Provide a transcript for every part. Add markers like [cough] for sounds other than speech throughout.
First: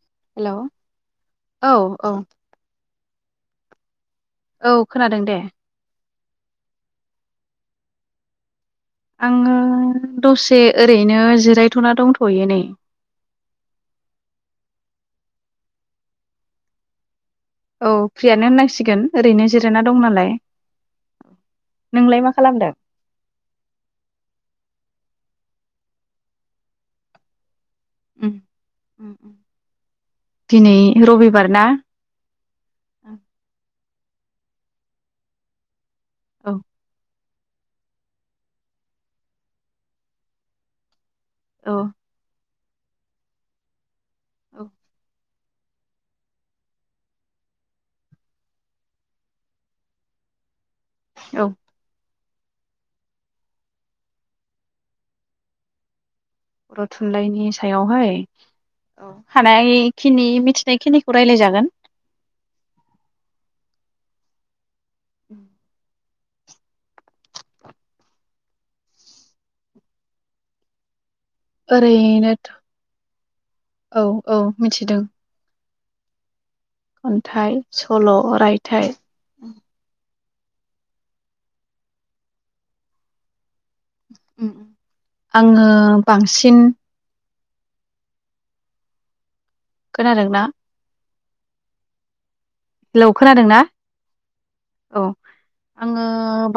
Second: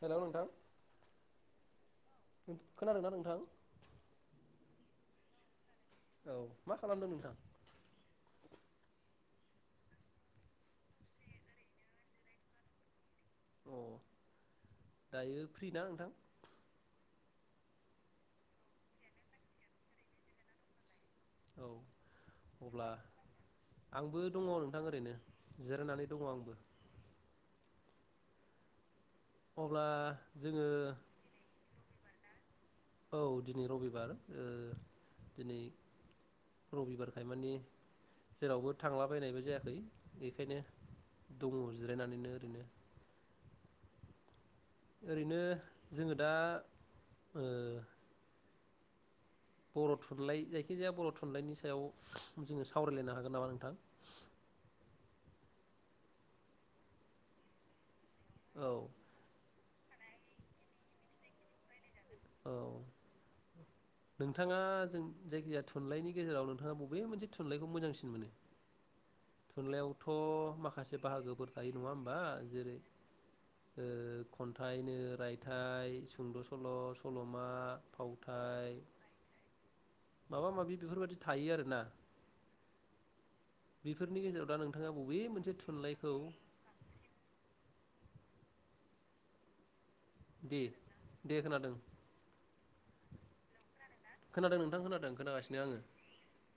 Hello hello नोंथां औ औ खोनादों ना नोंथां औ खोनादों दे। औ मा खालामदों नोंथां आङो दसे ओरैनो जिरायथ'ना दंथ'यो नै अ' दायो फ्रि ना नोंथां औ फ्रियानो होननांसिगोन ओरैनो जिरायना दं नालाय। औ नोंलाय मा खालामदों अब्ला आंबो दङ नोंथां ओरैनो जिरायनानै दङ' आंबो उम अब्ला जोङो दिनै रबिबार ना औ दिनै रबिबार रबिबार दिनै औ रबिबार मानि जेरावबो थांलाबायनायबो जायाखै बेखायनो। दङ औ जिरायनानैनो ओरैनो। औ। ओरैनो जोङो दा ओ बर' थुनलाइ जायखि खिजाया बर' औ थुनलाइनि सायाव जोङो सावरायलायनो हागोन नामा नोंथां? बर' थुनलाइनि सायावहाय। औ हानाय। खिनि मिथिनाय खिनिखौ रायलाय जागोन। औ नोंथाङा। जों जायिख जाया थुनलाइनि। नि गेजेराव नोंथाङा बबे मोनसे थुनलाइखौ मोजांसिन मोनो। थुनलाइयावथ' माखासे बाहागो। फोर थायो नङा होमबा ओरैनोथ' जेरै ओ औ औ खन्थाइनो मिथिदों रायथाइ। सुंद स। खन्थाइ सल' रायथाइ। माबा माबि बेफोर बायदि थायो आरो ना। बेफोरनि गेजेराव दा नोंथाङा बबे मोनसे आङो थुनलाइखौ। बांसिन खोनादोंना। दे दे खोनादों। हेलौ खोनादों ना। खोनादों नोंथां औ खोनादों खोनागासिनो आङो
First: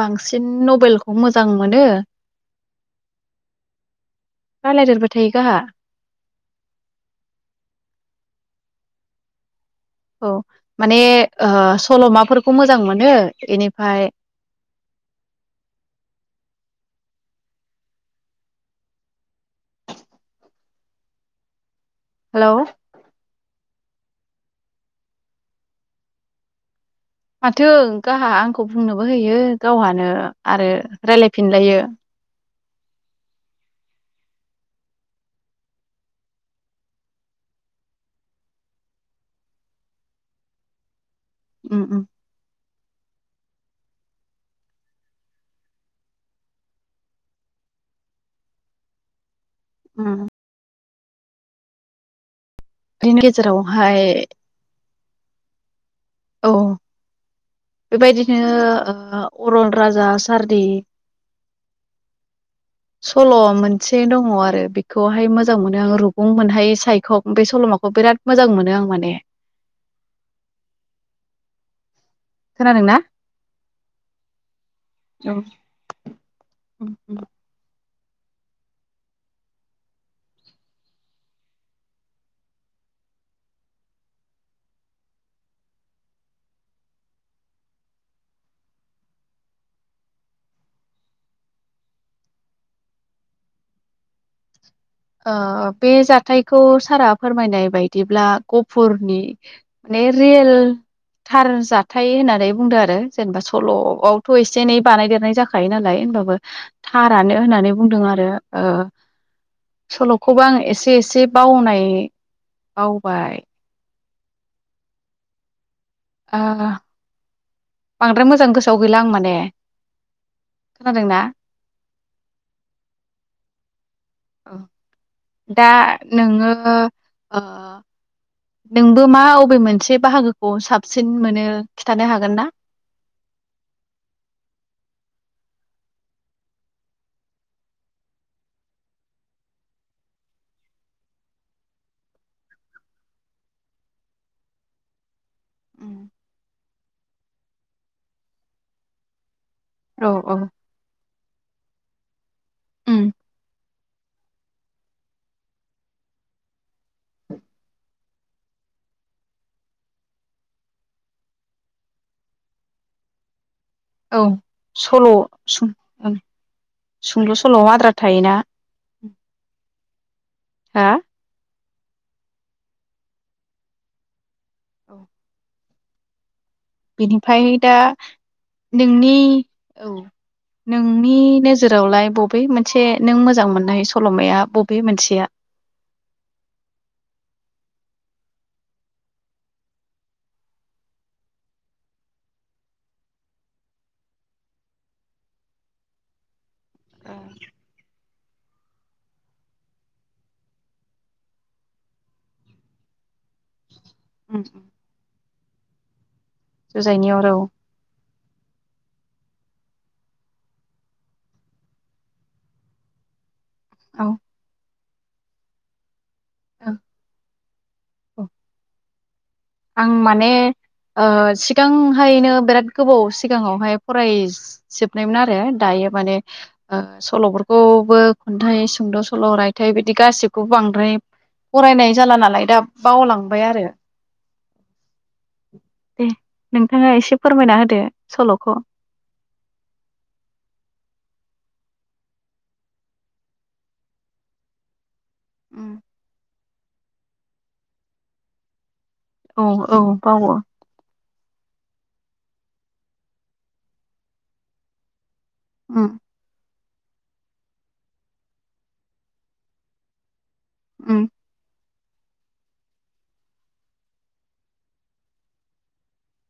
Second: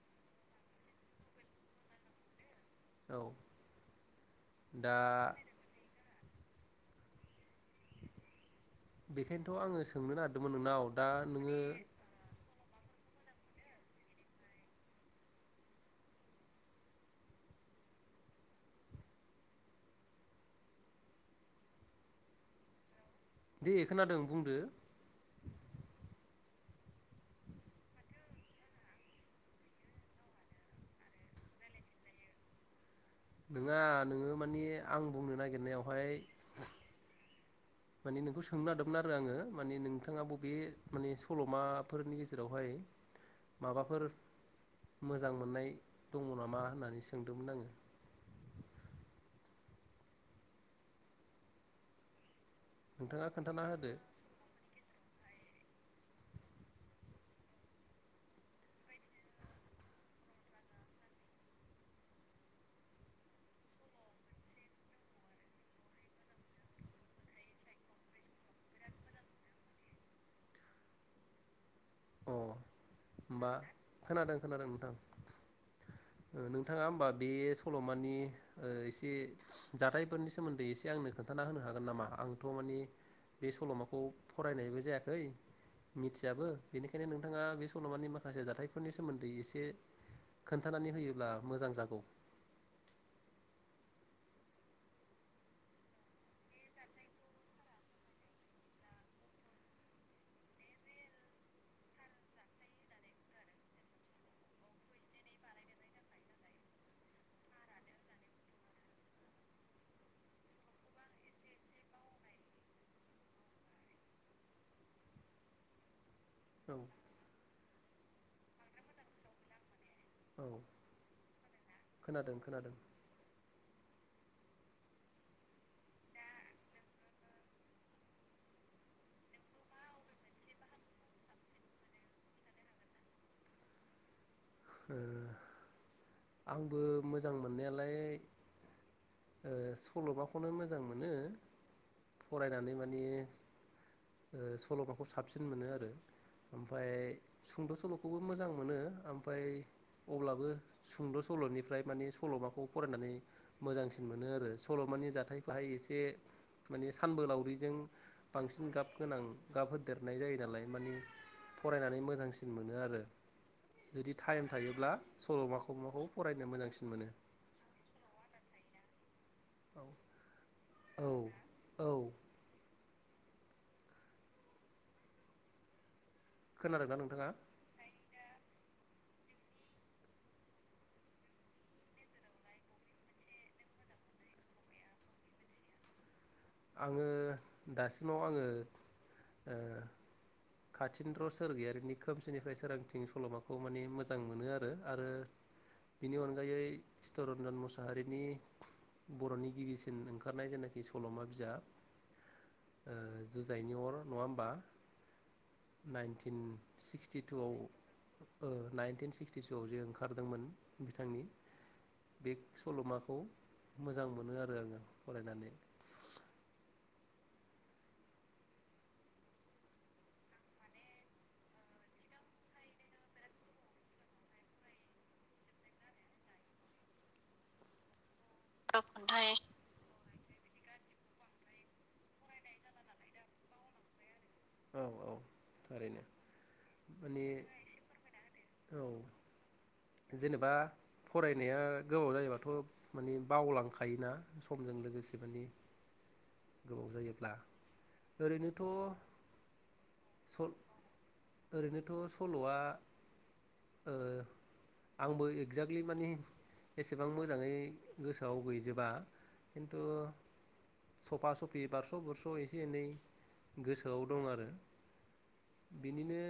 बांसिन। बेलखौ मोजां मोनो। औ। दा राय्लायदेरबाय थायो गाहा। बेखायनोथ' आङो। सोंनो औ नागिरदोंमोन नोंनाव माने दा ओ नोङो सल'माफोर। मोजां मोनो एनिफाय। हेलौ। दे खोनादों बुंदो। माथो गाहा आंखौ बुंनोबो होयो गावहानो आरो राय्लायफिनलायो। नोङा नोङो मानिे आं बुंनो नागिरनायावहाय। माने नोंखौ सोंनो नागिरदोंमोन आरो आङो माने नोंथाङा बबे माने। उम उम सल'माफोरनि गेजेरावहाय। माबाफोर मोजां मोननाय दङ नामा होननानै सोंदोंमोन आङो। उम। बिनि नोंथाङा गेजराव खोन्थाना होदो हाय। औ बेबायदिनो ओ अरन राजा सारदि सल' मोनसे दङ आरो बेखौहाय मोजां मोनो आं रुगुं मोनहाय सायख' बे सल'माखौ बिराद मोजां मोनो आं माने। अ खोनादोंना होमबा खोनादों खोनादों नोंथां। औ नोंथाङा उम होमबा उम बे सल' मानि एसे जाथायफोरनि सोमोन्दै एसे आंनो खोन्थाना होनो हागोन नामा? आंथ' मानि बे सल'माखौ फरायनायबो जायाखै मिथियाबो। बेनिखायनो नोंथाङा बे सल'मानि माखासे जाथायफोरनि सोमोन्दै एसे खोन्थानानै होयोब्ला मोजां जागौ। ओ बे जाथायखौ सारा फोरमायनाय बायदिब्ला, गफुरनि माने रियेल थार जाथायाइ होननानै बुंदों आरो जेनेबा सल'आवथ' एसे एनै बानायदेरनाय जाखायो नालाय होनबाबो थारानो होननानै बुंदों आरो। सल'खौबो आं एसे एसे बावनाय बावबाय। आ औ बांद्राय मोजां गोसोआव गैला आं माने। औ खोनादोंना खोनादों खोनादों। औ दा नोङो नोंबो मा अबे मोनसे बाहागोखौ साबसिन मोनो खिन्थानो हागोन ना? आंबो मोजां मोननायालाय सल'माखौनो मोजां मोनो। फरायनानै मानिे सल'माखौ साबसिन मोनो आरो ओमफफ्राय सुंद' सल'खौबो मोजां मोनो। ओमफ्राय औ औ अब्लाबो सुंद' सल'निफ्राय माने सल'माखौ उम फरायनानै मोजांसिन बांन मोनो आरो सल' मानि जाथाय फाहाय एसे माने सानबोलावरिजों बांसिन गाब गोनां गाब होदेरनाय जायो नालाय। माने फरायनानै मोजांसिन मोनो आरो। जुदि औ टाइम थायोब्ला सल' सल'माखौ माखौ औ फरायनो मोजांसिन मोनो सुंद' सल' आद्रा थायोना? उम औ हा औ औ खोनादोंना नोंथाङा बिनिफ्राय दा नोंनि औ नोंनि नोजोरावलाय बबे मोनसे नों मोजां मोननाय सल'माया बबे मोनसेया? आङो दासिमाव आङो, काथिन्द्र' सोरगियारिनि खोमसिनिफ्राय सोरांथिं सल'माखौ माने मोजां मोनो आरो, आरो बिनि अनगायै चितरन्जन मुसाहारिनि बर'नि गिबिसिन ओंखारनाय जेनाखि सल'मा। [unintelligible] ओ जुजाइनि अर। नङा उम होमबा? नाइन्टि जुजाइनि अराव सिक्सटिथुआव ओ नाइनटिन सिटिसोआव जे ओंखारदोंमोन बिथांनि बे सल'माखौ मोजां औ मोनो आरो आङो। फरायनानै औ औ आं माने, सिगांहायनो बिराद गोबाव सिगाङावहाय फरायजोबनायमोन आरो। दायो माने सल'फोरखौबो खन्थाइ सुंद' सल' खन्थाइ रायथाइ बिदि गासिबो खौ बांद्राय फरायनाय जाला नालाय दा बावलांबाय आरो औ औ ओरैनो दे नोंथाङा एसे माने फोरमायना होदो सल'खौ औ जेनेबा फराय नाया गोबाव जायोबाथ' मानि बावलांखायोना समजों लोगोसे माने उम गोबाव जायोब्ला ओरैनोथ' औ औ बावो। सल ओरैनोथ' सल'आ औ आंबो एक्जेक्टलि उम माने एसेबां मोजाङै गोसोआव गैजोबा खिन्थु उम सफा सफि बार स' बुरस' एसे एनै गोसो सोआव दं आरो बिनिनो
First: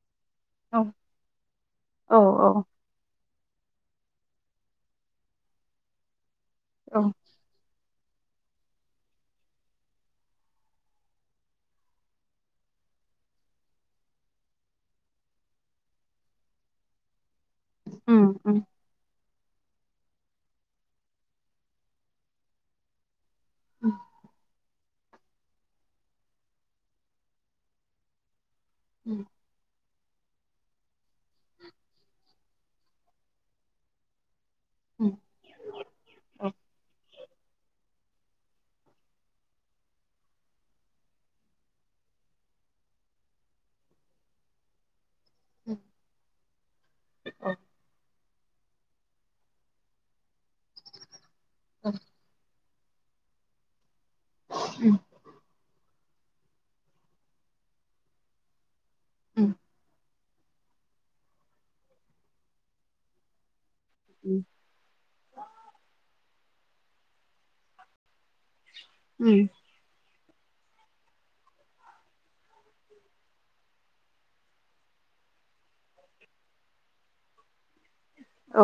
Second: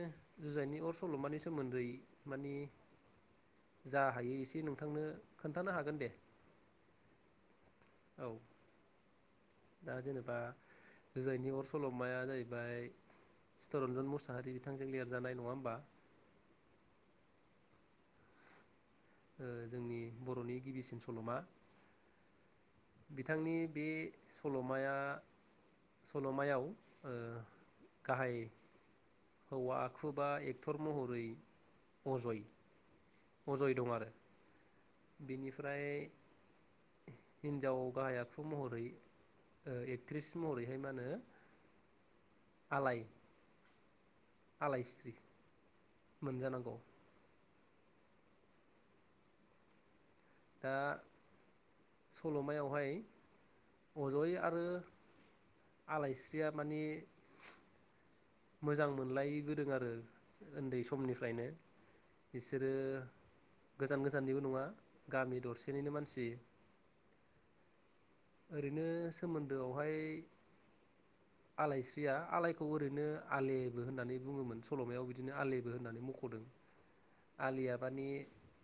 जुजाइनि औ अर सल'मानि सोमोन्दै औ मानि औ जा हायो एसे नोंथांनो खोन्थानो हागोन दे। औ औ दा जेनेबा जुजायनि अर सल'माया जाहैबाय चितिरन्जन मुसाहारि बिथांजों लिरजानाय नङा होमबा। उम उम ओ जोंनि बर'नि गिबिसिन सल'मा बिथांनि बे उम सल' माया सल'मायाव ओ गाहायै हौवा आखुबा एक्टर महरै अजय अजय दं आरो उम बेनिफ्राय औ हिनजाव गाहाय आखु महरै एकट्रिस महरैहाय मा होनो आलाय आलायस्रि मोनजानांगौ अ दा सल'मायाव हाय अजय आरो उम आलायस्रिया माने मोजां उम मोनलायबोदों आरो उन्दै समनिफ्रायनो बिसोरो गोजान गोजाननिबो नङा गामि दरसेनिनो मानसि ओरैनो सोमोन्दोआवहाय आलायस्रिया आलायखौ ओरैनो आलेबो होननानै बुङोमोन। सल'मायाव बिदिनो आलेबो होननानै मख'दों। आलिया मानि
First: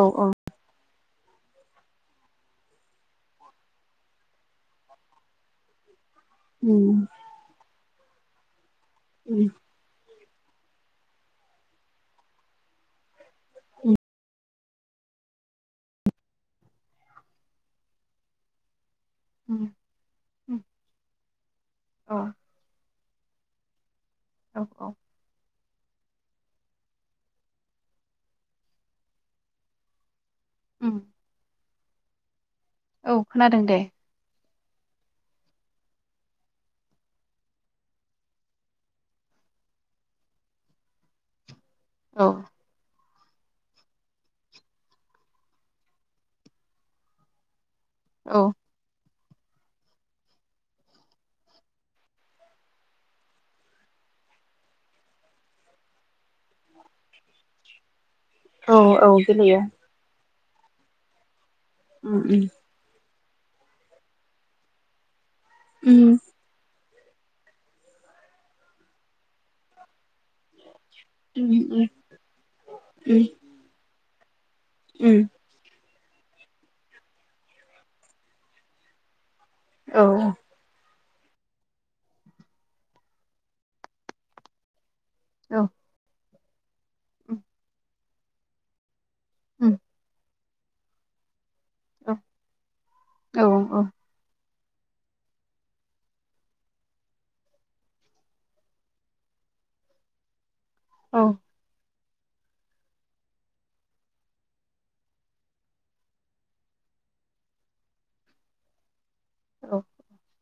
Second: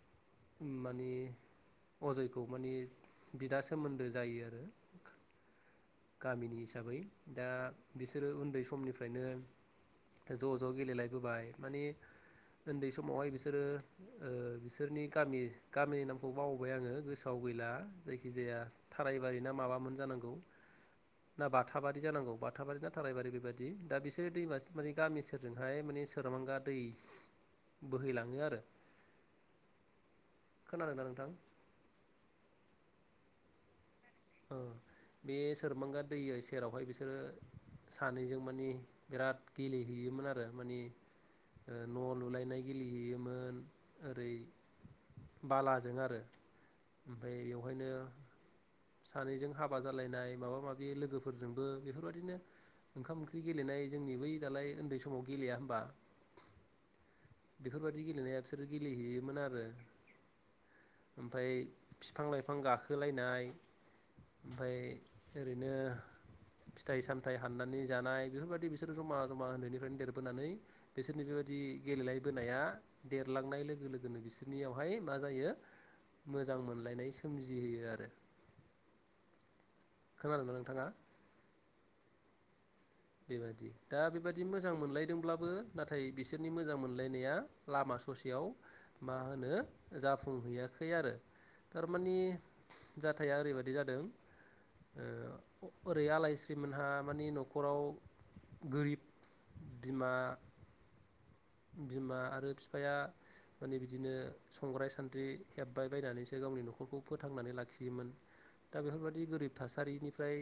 औ औ मानि अजयखौ मानि बिदा सोमोन्दो जायो आरो गामिनि हिसाबै उम दा बिसोरो उन्दै स समनिफ्रायनो उम ज' ज' गेलेलायबोबाय माने उन्दै समावहाय बिसोरो ओ बिसोरनि गामि गामिनि नामखौ बावबाय आङो गोसोआव गैला जायखि जाया थारायबारि ना उम माबामोन जानांगौ। उम ना बाथाबारि औ जानांगौ बाथाबारि ना थारायबारि बेबायदि दा बिसोरो औ दैमासि माने औ गामि सोर जोंहाय माने सोरमांगा दै बोहैलाङो आरो। खोनादों उम ना नोंथां? औ खोनादों दे। ओ बे सोरमांगा दै सेरावहाय बिसोरो सानैजों माने बिराद गेलेहैयोमोन आरो माने ओ न' औ लुलायनाय गेलेहैयो। मोन आरै बालाजों आरो ओमफाय इयाव बहायनो औ सानैजों हाबा जालायनाय माबा माबि लोगोफोरजोंबो बेफोरबायदिनो ओंखाम ओंख्रि गेलेनाय जोंनि बै दालाय उन्दै समाव गेलेया होनबा बेफोरबाद दि गेलेनाया बिसोरो औ औ गेलेहैयोमोन गेलेयो आरो। ओमफाय उम फिफां उम लाइफां गाखोलाय नाय ओमफाय ओरैनो उम थाइ सामथाइ हाननानै जानाय बेफोरबायदि बिसोर जमा जमा उन्दैनिफ्रायनो देरबोनानै बिसोरनि बेबायदि उम गेलेलाय बोनाया उम देरलांनाय लोगो लोग गोनोगोस नियावहाय मा उम उम जायो मोजां मोनलायनाय सोमजिहोयो आरो। औ खोनादोंना नोंथाङा? बे बायदि दा बे बायदि मोजां मोनलाय दोंब्लाबो औ नाथाय बिस बिसोरनि मोजां मोन नाया उम लामा स ससेयाव। मा होनो उम जाफुंहैया। खै आरो। औ थारमानि जाथाया औ ओरैबादि जादों। ओ- ओरै आलायस्रिमोनहा मानि न'ख खराव गोरिब बिमा। औ। बिमा आरो फिफाया माने बिदिनो संग्राय-सान्द्रि हेबबाय बायनानैसो गावनि न'खरखौ फोथांनानै लाखियोमोन दा बेफोरबायदि दि गोरिब औ थासारिनिफ्राय।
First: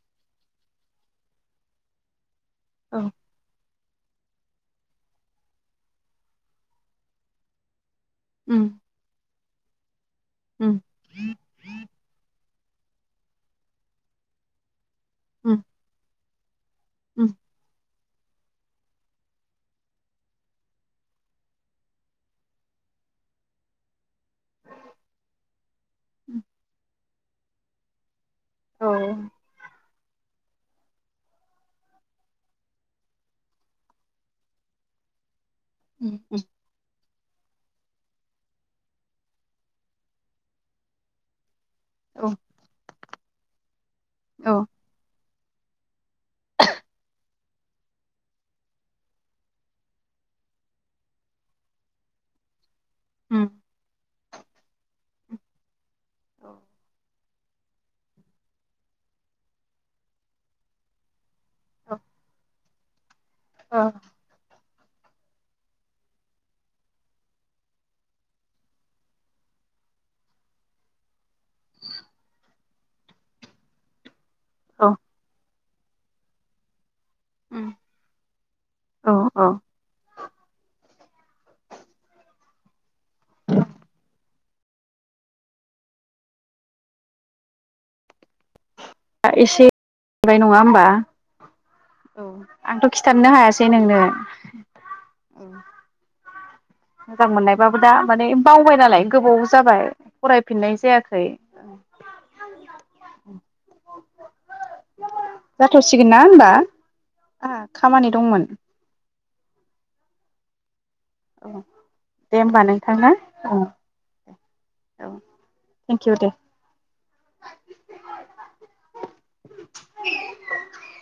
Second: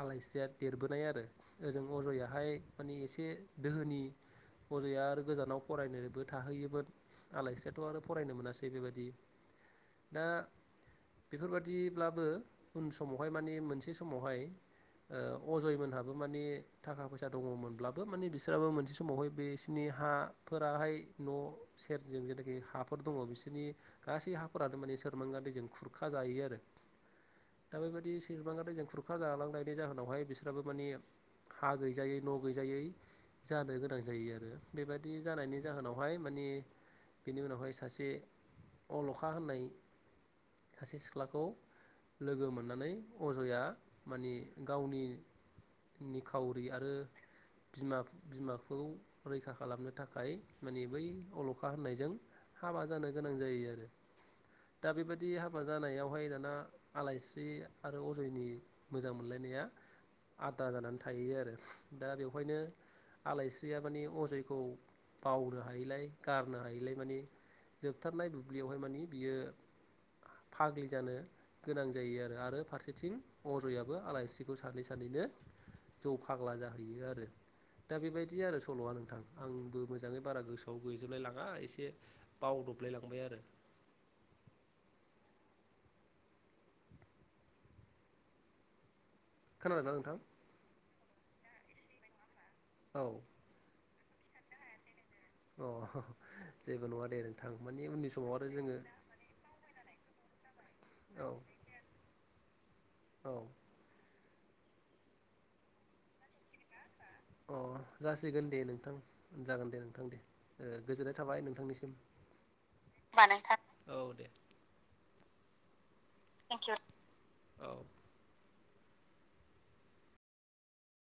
आलायस्रिया देरबोनाय आरो ओजों अजयाहाय। माने औ एसे। दोहोनि। अजया आरो गोजानाव फरायनोबो थाहैयोमोन आलास्रियाथ' आरो। फरायनो उम मोनासै बेबादि। दा उम बेफोरबादिब्लाबो। उन समावहाय माने मोनसे समावहाय। ओ- उम अजय मोनहाबो। माने। थाखा फैसा दङमोनब्लाब बो माने बिसोराबो मोनसे समावहाय बे नि हा फोराहाय न' सेरजों जेनाखि हाफोर दङ बिसोरनि। गासै हाफोरानो माने सोरमांगा दैजों खुरखा जायो उम आरो। दा बेबायबादि सिरबांगा दैजों खुरखा औ जालांनाय जा उनावहाय बिस्राबो माने हा गैजायै न' गैजायै जानो गोनां जायो आरो। बेबायाददि जानायनि। जाहोनावहाय माने। बेनि उनावहाय सासे अलखा होननाय सासे सिख्लाखौ। लोगो मोननानै। अजया। माने गावनि। निखावरि आरो बिमा- बिमाखौ। रैखा खालामनो थाखाय माने बै अलखा होननायजों। हाबा जानो गोनां जायो आरो दा बेबायदि दि हाबा जानायाव ओमहाय दाना आलाइस [unintelligible] आरो अजयनि मोजां मोनलायनाया आद्रा जानानै थायो आरो दा बेवहायनो औ आलायस्रिया माने खौ बावनो हायिलाय गारनो हायिलाय मानि जोबथारनाय बुब्लियावहाय मानि बियो फाग्लि जानो गोनां जायो आरो आरो फारसेथिं अजयाबो आलायसि खौ सानै औ सानैनो जौ फाग्ला जाहैयो आर उम, दा बेबायदि आरो सल'आ नों औ नोंथां औ आंबो मोजाङै बारा गोसोआव गैजोबलाय लाङा एसे बावदबलाय लांबाय आरो दा एसे खोनादोंना नोंथां मोनबाय नङा होमबा औ आंथ' औ खिथानोनो हायासै नोंनो [inaudible] अ जेबो नङा दे मोजां नोंथां मोननायबाबो दा उननि माने समाव आरो बावबाय जोङो नालाय गोबाव जाबाय फरायफिननाय जायाखै। औ औ जाथावसिगोन ना होमबा? अ आहा खामानि जासिगोन दंमोन दे नोंथां जागोन दे नोंथां दे ओ गोजोननाय थाबाय औ नोंथांनिसिम दे होमबा नोंथां ना औ दे। [inaudible] औ [inaudible]